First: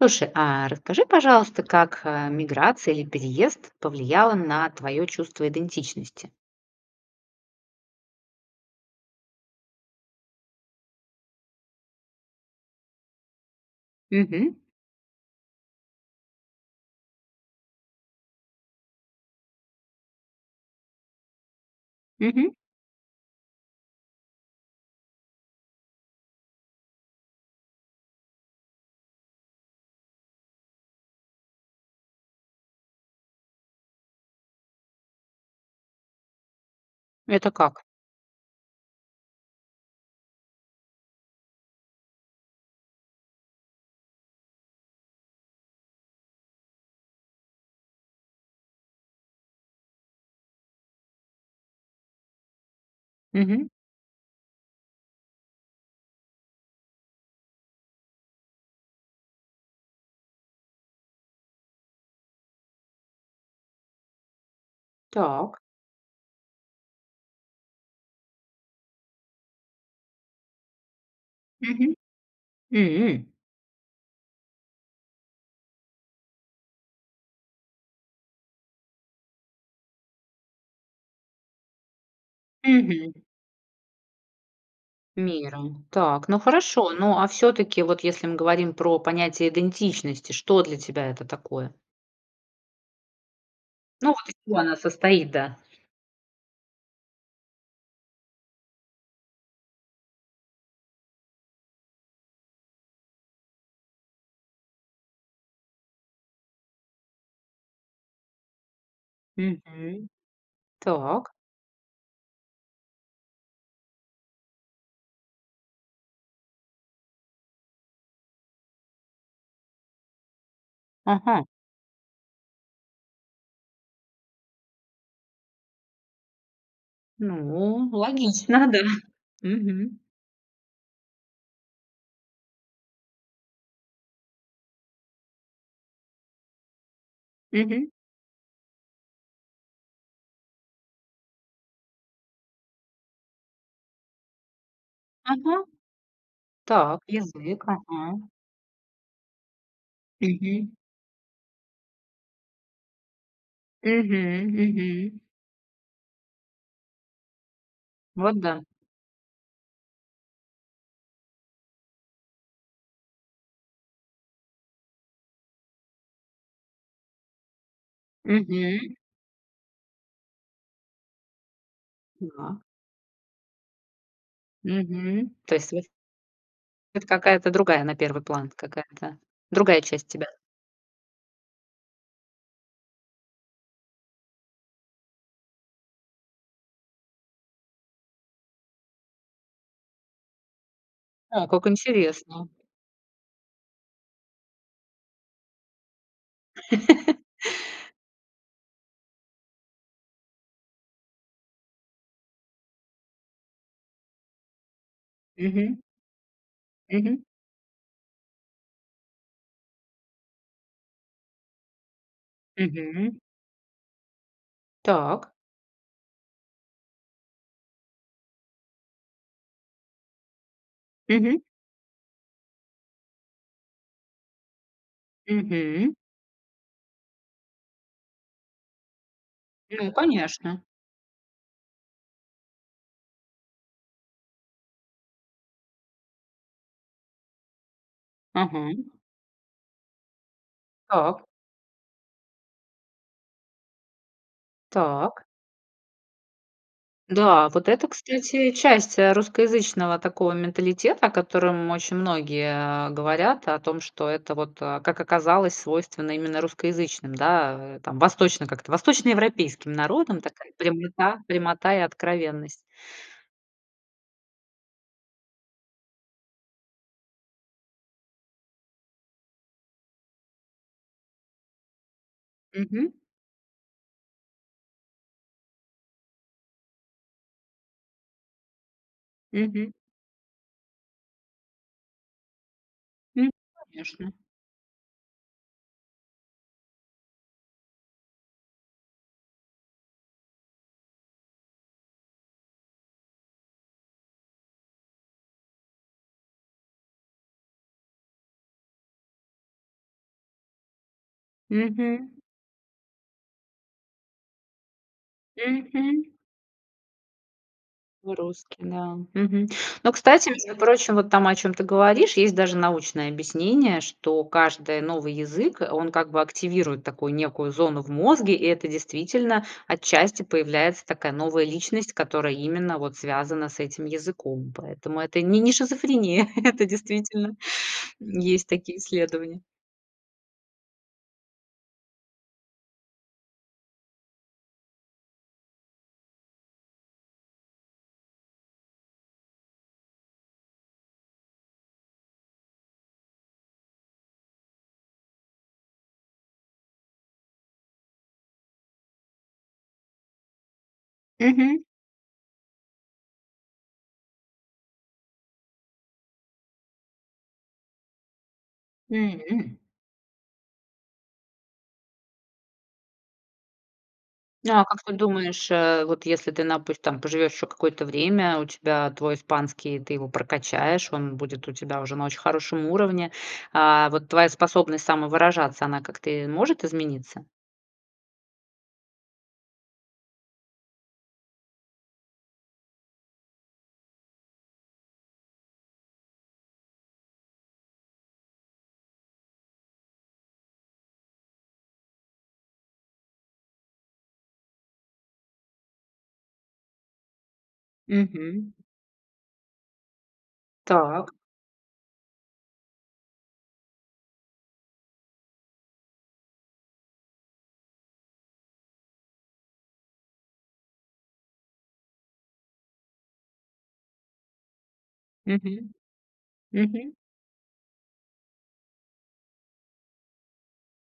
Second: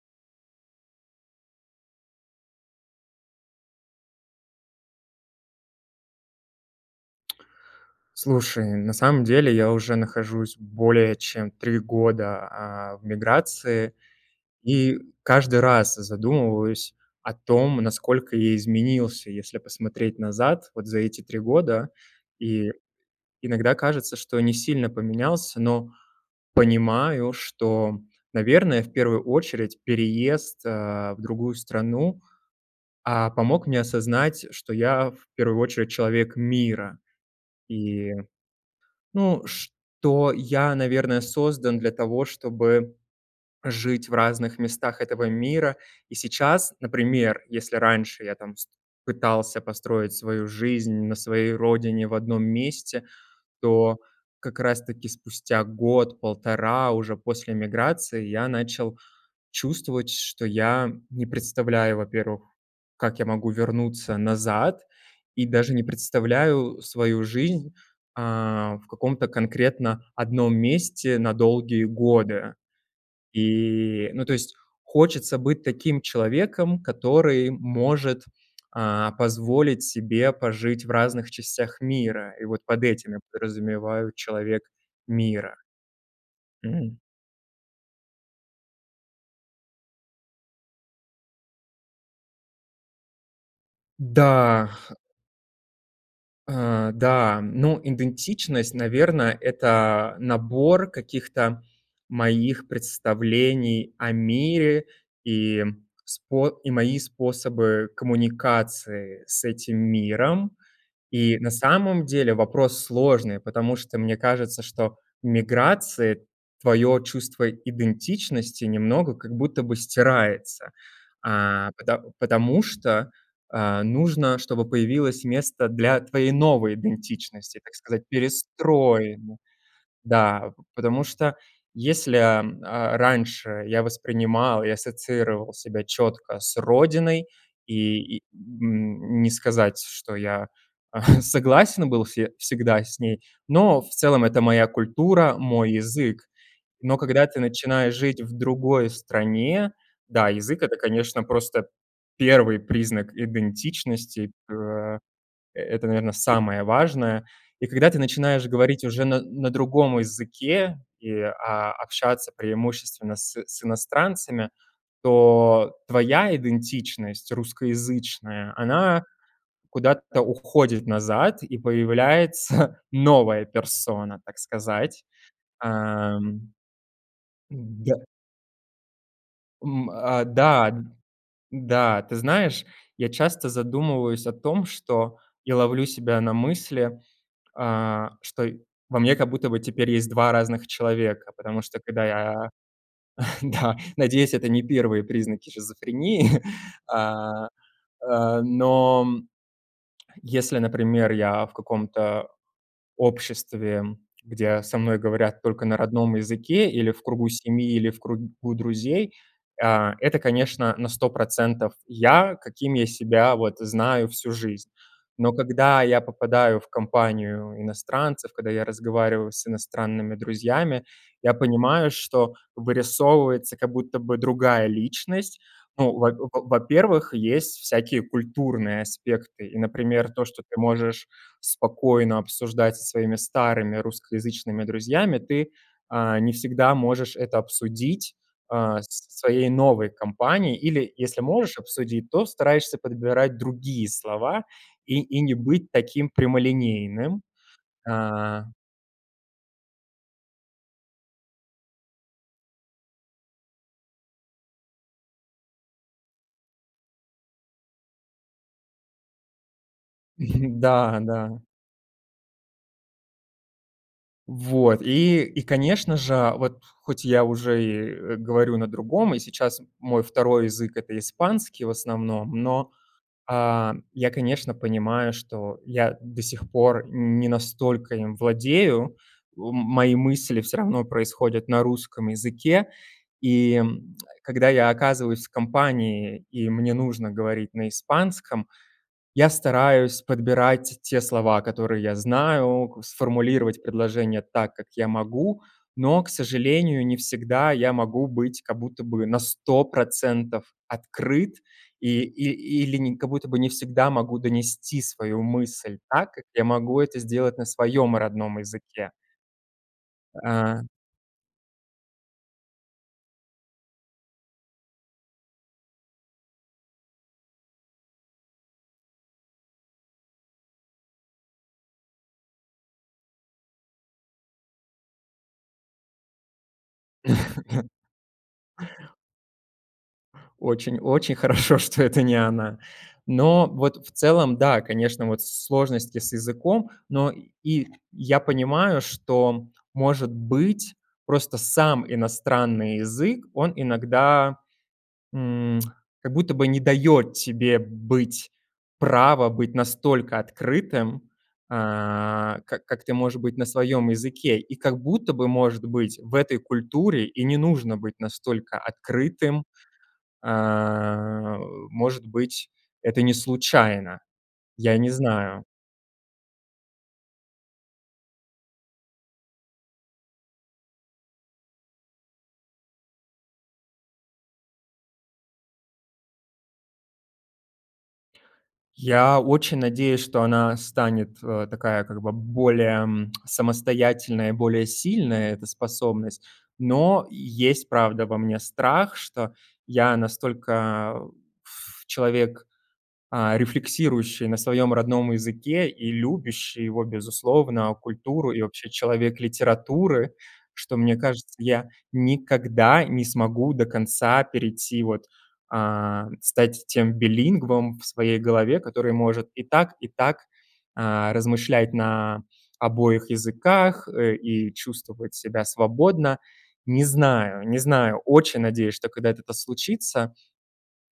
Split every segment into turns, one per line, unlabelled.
Слушай, а расскажи, пожалуйста, как, а, иммиграция или переезд повлияла на твое чувство идентичности?
Слушай, на самом деле я уже нахожусь более чем 3 года, а, в миграции,
Мгм.
и каждый раз задумываюсь о том, насколько я изменился, если посмотреть назад, вот за эти 3 года.
Мгм.
И иногда кажется, что не сильно поменялся, но понимаю, что, наверное, в первую очередь переезд, э, в другую страну, а, помог мне осознать, что я в первую очередь человек мира.
Это как?
И, ну, что я, наверное, создан для того, чтобы жить в разных местах этого мира. И сейчас, например, если раньше я там вс пытался построить свою жизнь на своей родине, в одном месте,
Мгм.
то как раз таки спустя год-полтора уже после эмиграции я начал чувствовать, что я не представляю, во-первых, как я могу вернуться назад и
Так.
даже не представляю свою жизнь, э, в каком-то конкретно одном месте на долгие
Мгм.
годы.
М.
И ну, то есть хочется быть таким человеком, который может, а, позволить себе пожить в разных частях мира. И вот под
Мгм.
этим подразумеваю человек мира.
Мира. Так, ну хорошо,
М.
ну, а всё-таки, вот если мы говорим про понятие идентичности, что для тебя это такое? Ну, вот из чего
Да.
она состоит, да?
Э, да. Ну, идентичность, наверно, это, набор каких-то моих представлений о мире и спо и мои способы коммуникации с этим
Мгм.
миром.
Так.
И на самом деле вопрос сложный, потому что мне кажется, что миграции твоё чувство идентичности немного как будто бы стирается,
Ага.
а, пото потому что, э, нужно, чтобы появилось место для твоей новой идентичности, так
Ну,
сказать,
логично, да,
перестроим,
мгм.
да. Потому что, если, а, раньше я воспринимал и ассоциировал себя чётко с родиной
Мгм.
и, и, н не сказать, что я согласен был се всегда с ней, но в целом это моя культура,
Ага,
мой язык. Но
так,
когда ты
язык,
начинаешь
ага.
жить в другой стране, да, язык-
Мгм.
это, конечно, просто 1 признак идентичности.
Мгм
Э,
мгм.
это, наверно, самое важное. И когда ты
Вот,
начинаешь
да.
говорить уже на на другом языке и, а, общаться преимущественно с с иностранцами, то твоя идентичность русскоязычная,
Мгм.
она куда-то уходит назад и
Да.
появляется новая персона, так сказать,
Мгм. То есть вот
эм.
Это какая-то другая на
Да.
1 план, какая-то другая
М,
часть
а,
тебя.
да, да, ты знаешь, я часто задумываюсь о том, что я ловлю себя на мысли, а, что и во мне как будто бы теперь есть 2 разных человека,
О,
потому
как
что, когда
интересно.
я, да. Надеюсь, это не 1 признаки шизофрении, а, а, но, м, если, например, я в каком-то обществе, где со мной говорят только на
Мгм.
родном языке, или в
Мгм.
кругу семьи, или в кругу друзей, а, это, конечно, на 100 % я, каким я
Мгм.
себя вот знаю всю жизнь.
Так.
Но когда я попадаю в компанию иностранцев, когда я разговариваю с иностранными друзьями, я
Мгм.
понимаю, что вырисовывается как будто бы другая личность. Ну,
Мгм.
в во во-первых, есть всякие культурные аспекты, и,
Ну,
например, то, что ты
конечно.
можешь спокойно обсуждать со своими старыми русскоязычными друзьями, ты, э, не всегда можешь это обсудить,
Ага.
а, с со своей новой компанией, или, если
Так.
можешь обсудить, то стараешься подбирать другие слова и и
Так.
не быть таким прямолинейным,
Да, вот это,
а.
кстати, часть, э, русскоязычного такого менталитета, о котором очень многие говорят, о том, что это вот, как оказалось, свойственно именно русскоязычным, да, э, там восточно как-то восточноевропейским народам, такая
Да,
прямита
да.
прямота и откровенность.
Вот и и, конечно же, вот, хоть я уже и говорю на другом, и сейчас мой второй язык- это испанский в основном, но,
Мгм.
а, я, конечно, понимаю, что я до сих пор не настолько им владею. М
Мгм.
мои мысли всё равно происходят на русском языке,
М,
и
конечно.
когда я оказываюсь в компании, и мне нужно говорить на испанском, я стараюсь подбирать те слова, которые я знаю, к сформулировать предложение так, как я могу. Но, к сожалению, не всегда я могу быть как будто бы на 100 % открыт и
Мгм.
и или как будто бы не всегда могу донести свою мысль
Мгм.
так, как я могу это сделать на своём
Мы
родном
русский,
языке.
да. Мгм. Но, кстати, между
А.
прочим, вот там, о чём ты говоришь, есть даже научное объяснение, что каждый новый язык, он как бы активирует такую некую зону в мозге, и это действительно, отчасти, появляется такая новая личность, которая именно вот связана с этим языком. Поэтому это не не шизофрения, это действительно есть такие исследования.
Очень очень хорошо, что это не она. Но вот в целом, да, конечно, вот сложности с языком, но и я понимаю, что, может быть, просто сам иностранный язык, он иногда, м, как будто бы не даёт тебе быть, право быть настолько открытым,
Мгм.
а, как как ты можешь быть на своём языке, и как будто бы, может быть, в этой культуре и не нужно быть настолько открытым,
М.
а, э, может быть, это не случайно,
А
я
как
не
ты
знаю.
думаешь, э, вот если ты, напус там поживешь еще какое-то время, у тебя твой испанский, ты его прокачаешь, он будет у тебя уже на очень хорошем уровне, а, вот твоя способность самовыражаться, она как-то, э, может измениться?
Я очень надеюсь, что она станет, а, такая, как бы более, м, самостоятельная и более сильная, эта способность, но есть, правда, во мне страх, что я настолько, пф, человек, а, рефлексирующий на своём родном языке и любящий его безусловно, культуру и
Мгм.
вообще человек литературы, что, мне
Так.
кажется, я никогда не смогу до конца перейти, вот, а, стать тем билингвом в своей голове, который может и так, и так, а, размышлять на обоих языках, э, и чувствовать себя
Мгм,
свободно. Не
мгм.
знаю, не знаю, очень надеюсь, что когда-то это случится.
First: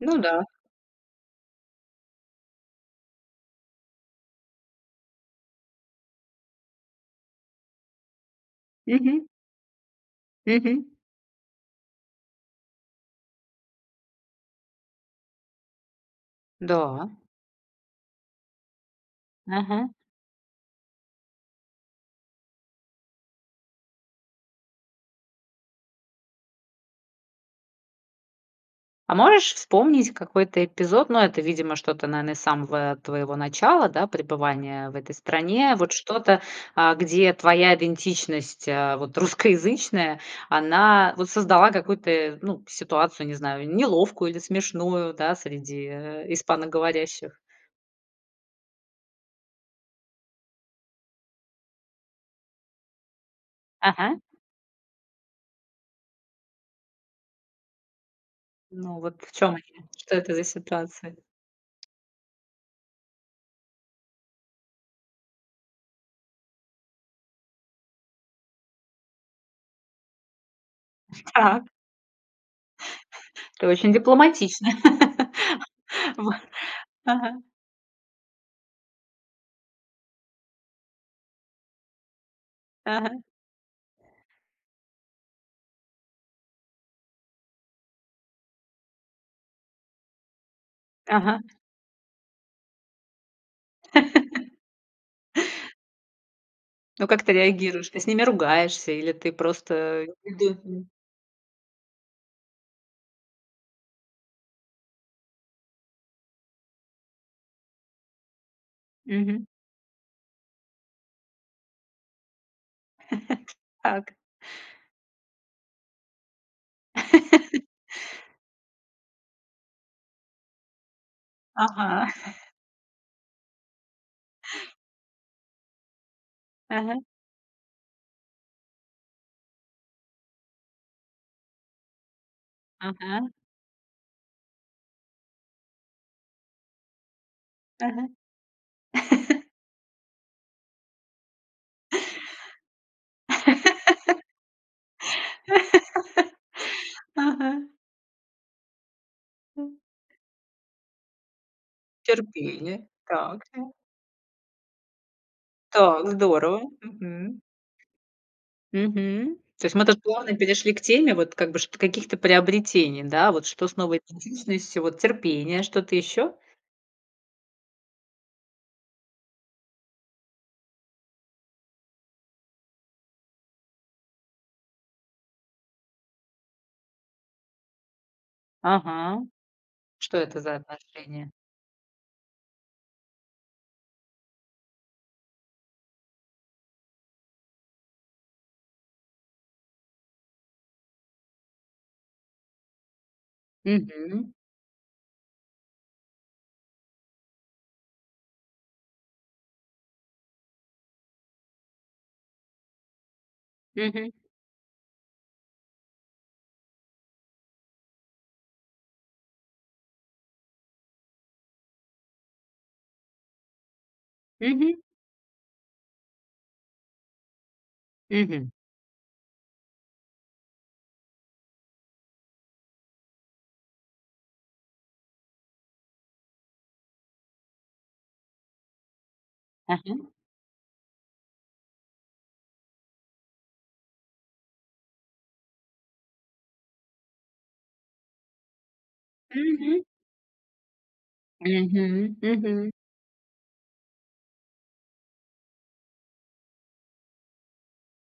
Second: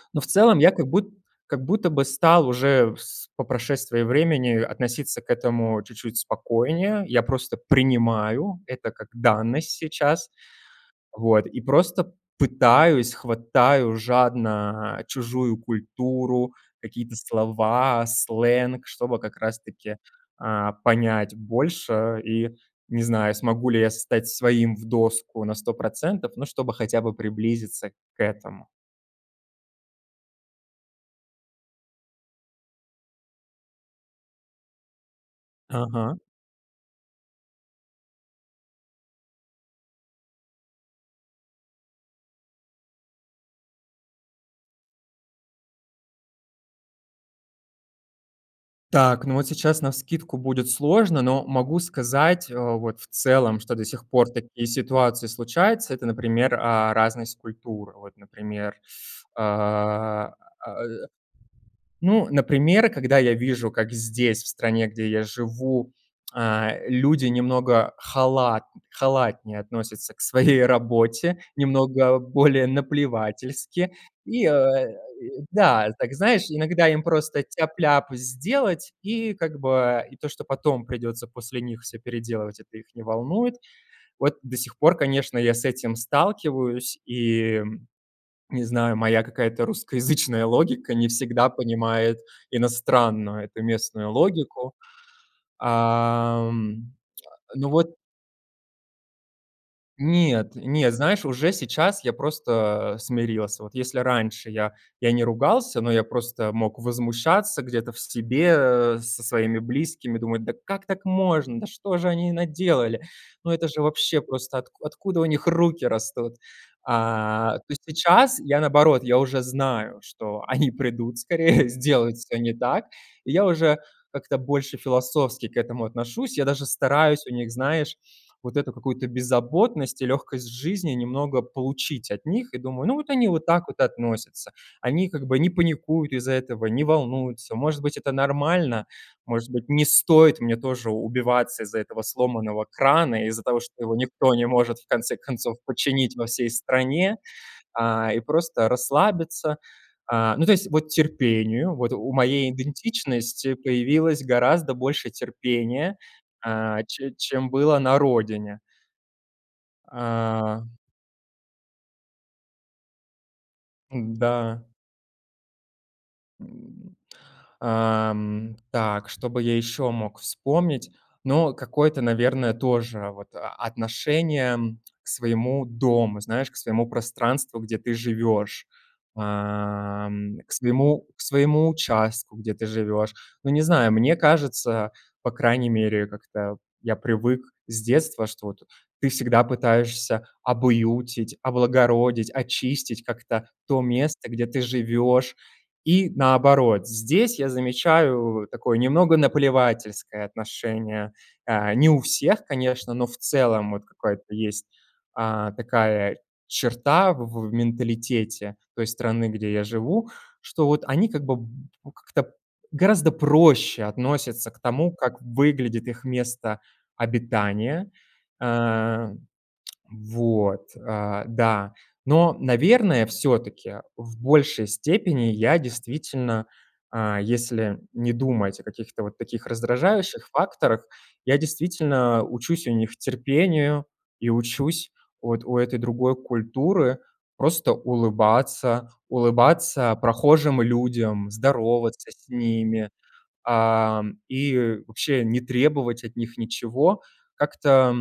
Ну
Но в
да.
целом я как буд как будто бы стал уже с по прошествии времени относиться к этому чуть-чуть спокойнее. Я просто принимаю это как
Мгм.
данность сейчас,
Мгм.
вот и просто пытаюсь, хватаю жадно чужую культуру,
Да.
какие-то слова, сленг, чтобы как раз
Мгм.
таки, а, понять больше, и не знаю, смогу ли я стать своим в доску на 100 %, но чтобы хотя бы приблизиться к этому.
А можешь вспомнить какой-то эпизод, но это, видимо, что-то, наверно, из самого твоего начала, да, пребывания в этой стране, вот
Ага.
что-то, а, где твоя идентичность, э, вот русскоязычная, она вот создала какую-то, ну, ситуацию, не знаю, неловкую или смешную, да, среди, э, испаноговорящих?
Так, ну вот сейчас навскидку будет сложно, но могу сказать вот в целом, что до сих
Ага.
пор такие ситуации случаются. Это, например, а, разность культур вот, например.
Ну, вот в чём они? Что
А,
это за
э,
ситуации?
ну, например, когда я вижу, как здесь, в стране, где я живу, а, люди немного халат халатнее относятся к своей работе,
Так.
немного более
Ты
наплевательски,
очень
и
дипломатичный.
да, так, знаешь, иногда им
Ага.
просто тяп-ляп сделать, и как бы, и то что, потом придется после них всё переделывать- это их не
Ага.
волнует. Вот до сих пор, конечно, я с этим сталкиваюсь, и не знаю, моя какая-то русскоязычная логика не
Ага.
всегда понимает иностранную эту местную логику. Ам,
Ну, как ты
ну
реагируешь?
вот
Ты с ними ругаешься или ты просто.
Нет,
[unintelligible]
нет, знаешь, уже сейчас я просто смирился. Вот если раньше я я не ругался, но я просто мог возмущаться где-то в себе со
Мгм.
своими близкими, думать: "Да как так можно? Да что же они наделали? Ну это же
Так.
вообще просто откуд откуда у них руки растут?". А то сейчас я, наоборот, я уже знаю, что они придут скорее,
Ага.
сделают всё не так, и я уже как-то больше философски к этому отношусь. Я даже
Ага.
стараюсь у них, знаешь, вот эту какую-то беззаботность и лёгкость жизни немного получить от них, и думаю: "Ну, вот они
Ага.
вот так вот относятся, они как бы не паникуют из-за этого, не волнуются". Может быть,
Ага.
это нормально, может быть, не стоит мне тоже убиваться из-за этого сломанного крана, из-за того, что его никто не может в конце концов починить во всей стране,
Ага.
а и просто расслабиться. А, ну, то есть вот терпению, вот у моей
Терпение, так.
идентичности появилось гораздо больше терпения,
Так, здорово,
а, чем
мгм.
чем было на родине.
Мгм, то есть мы тут плавно
А.
перешли к теме, вот, как бы каких-то приобретений, да, вот что с новой
Н-да.
идентичностью, вот терпение, что-то ещё?
Ам, так что бы я ещё мог вспомнить, но какое-то, наверное, тоже вот а отношение к своему дому, знаешь, к своему пространству, где ты живёшь,
Ага, что
ам,
это
к к
за
своему к
отношение?
своему участку, где ты живёшь. Ну, не знаю, мне кажется, по крайней мере, как-то я привык с детства, что вот ты всегда пытаешься обуютить, облагородить, очистить как-то то место,
Мгм.
где ты живёшь. И наоборот, здесь я замечаю такое немного наплевательское отношение, э, не у всех, конечно, но в целом вот
Мгм.
какая-то есть, а, такая черта в в менталитете той страны, где я живу, что вот они как бы как-то гораздо проще относятся к
Мгм.
тому, как выглядит их место обитания.
Мгм.
Э, вот, да, но, наверное, всё-таки в большей степени я действительно, а, если не думать о каких-то вот таких
Ага.
раздражающих факторах, я действительно учусь у них терпению и учусь вот у этой другой культуры просто улыбаться,
Мгм.
улыбаться прохожим людям, здороваться
Мгм,
с
мгм.
ними, а, и вообще не требовать от них ничего, как-то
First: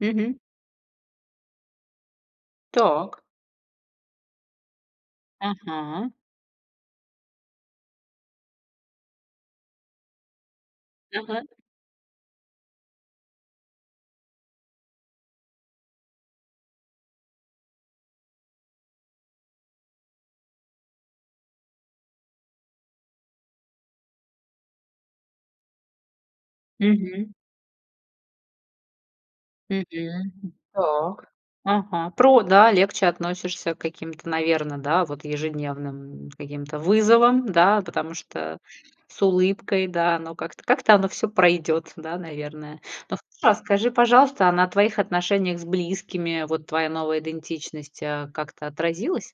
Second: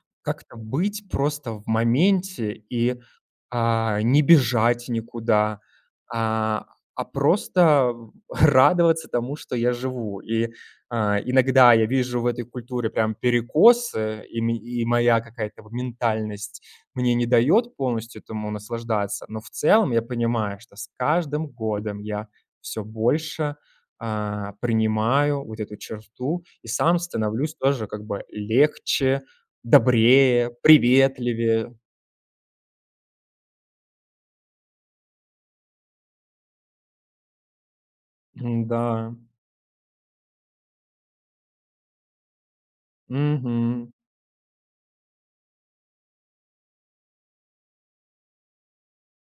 Мгм.
как-то быть просто в моменте и,
Так.
а, не бежать никуда,
Ага.
а, а просто радоваться тому, что я живу. И, э,
Ага.
иногда я вижу в этой культуре прям перекосы, и мен и моя какая-то вот ментальность мне не даёт полностью этому наслаждаться, но в целом я понимаю, что с каждым годом я всё больше, а, принимаю вот эту черту и сам
Мгм.
становлюсь тоже как бы легче,
Мгм,
добрее,
м, так,
приветливее.
ага. Про да, легче относишься к каким-то, наверное, да, вот ежедневным каким-то вызовам, да, потому что
Н-да.
с улыбкой, да, но как-то как-то оно всё пройдёт, да, наверное, но [unintelligible] раз.
Мгм.
Скажи, пожалуйста, а на твоих отношениях с близкими вот твоя новая идентичность, э, как-то отразилась?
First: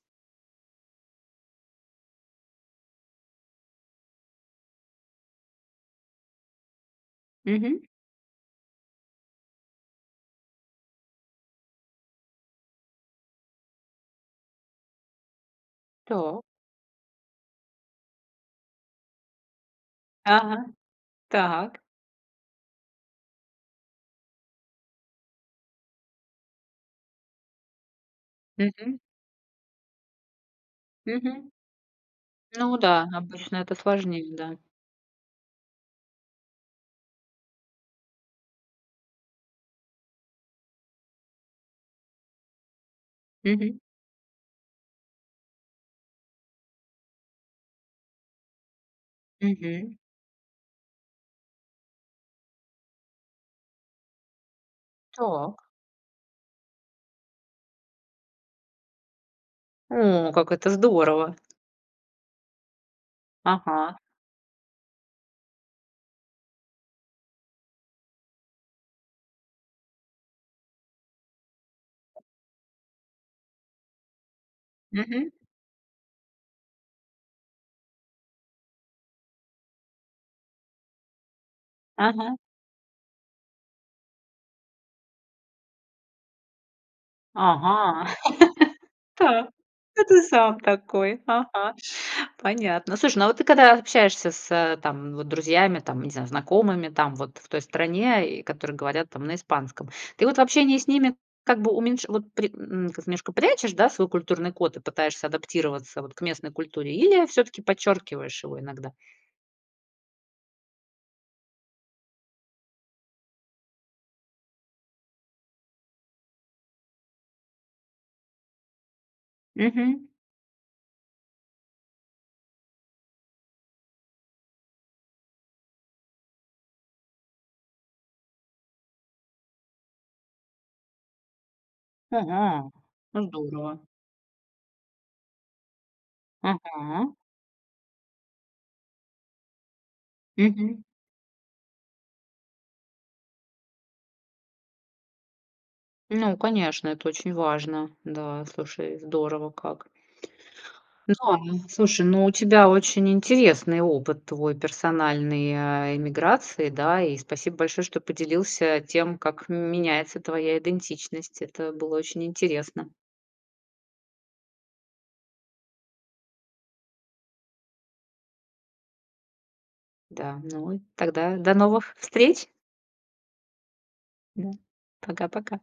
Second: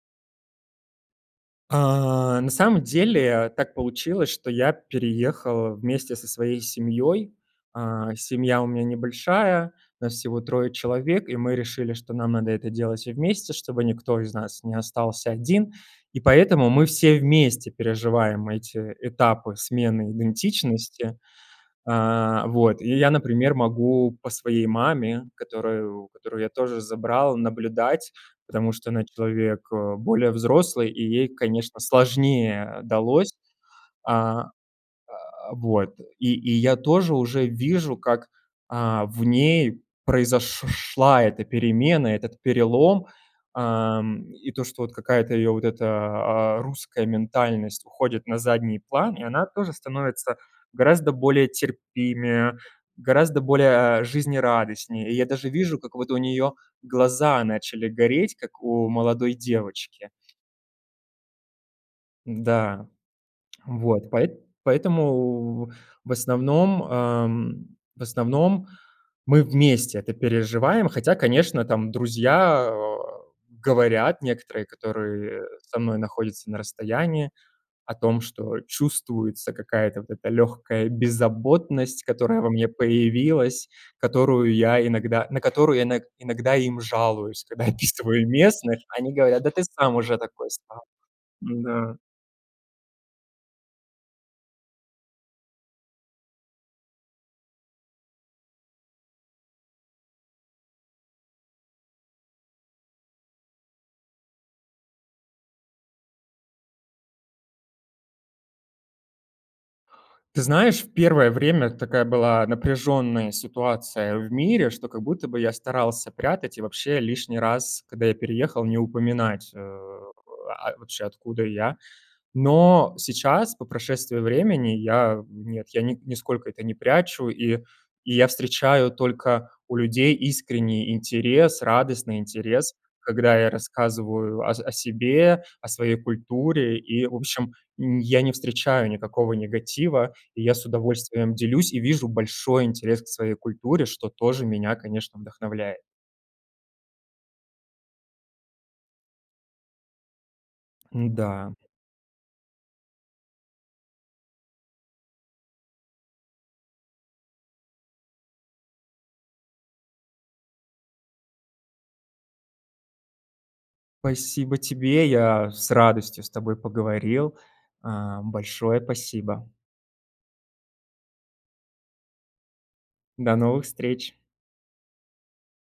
А, на самом деле, так получилось, что я переехал вместе со своей семьёй.
Мгм.
А, семья у меня небольшая, нас всего 3 человек, и мы решили, что нам надо это делать всем вместе, чтобы никто из нас не остался 1, и
Так.
поэтому мы все вместе переживаем эти этапы смены
Ага,
идентичности.
так.
А, вот, и я, например, могу по своей маме, которую которую я тоже забрал, наблюдать, потому что
Мгм.
она человек, э, более взрослый и ей,
Мгм.
конечно,
Ну
сложнее
да,
далось.
обычно это сложнее,
А,
да.
а, вот, и и я тоже уже вижу, как, а, в ней произош шла эта перемена, этот перелом,
Мгм.
ам, и то, что вот какая-то её вот эта, а, русская ментальность уходит на задний план, и она тоже
Мгм.
становится гораздо более терпимее, гораздо более, а, жизнерадостнее, и я даже
Так.
вижу, как вот у неё глаза начали гореть, как у молодой девочки.
О, как это здорово!
Да,
Ага.
вот поэт поэтому, в основном, ам, в основном, мы вместе это переживаем, хотя, конечно, там друзья, э, говорят некоторые,
Мгм.
которые со мной находятся на расстоянии, о том, что чувствуется какая-то вот эта лёгкая беззаботность,
Ага.
которая во мне появилась, которую я иногда на которую я ино иногда им жалуюсь, когда я
Ага,
описываю местных. Они говорят:
так.
"Да ты сам
Да
уже
ты
такой
сам
стал".
такой! Ага,
Да.
понятно. Слушай, ну вот ты когда общаешься с там вот друзьями, там, не знаю, знакомыми там вот в той стране, и которые говорят там на испанском, ты вот в общении с ними как бы уменьш вот при м немножко прячешь, да, свой культурный код и пытаешься адаптироваться вот к местной культуре или всё-таки подчеркиваешь его иногда?
Ты знаешь, в первое время такая была напряжённая ситуация в мире, что как будто бы я старался прятать и вообще лишний раз, когда я переехал, не упоминать, э,
Мгм.
а, вообще откуда я, но сейчас, по прошествии времени, я, нет, я ни нисколько это не прячу, и и я встречаю только у людей искренний интерес, радостный
Ага.
интерес, когда я
Здорово.
рассказываю о с о себе, о своей культуре, и,
Ага.
в общем, м, я не встречаю никакого негатива, я с
Мгм.
удовольствием делюсь и вижу большой интерес к своей культуре, что тоже меня, конечно, вдохновляет.
Ну, конечно, это очень важно, да, слушай, здорово как. Да,
Н-да.
м, слушай, ну, у тебя очень интересный опыт твой, персональной, э, иммиграции, да, и спасибо большое, что поделился тем, как меняется твоя идентичность. Это было очень интересно.
Спасибо тебе! Я с радостью с тобой поговорил. А, большое пасибо!
Да, ну и тогда до новых встреч.
До новых встреч!
Да. Пока-пока!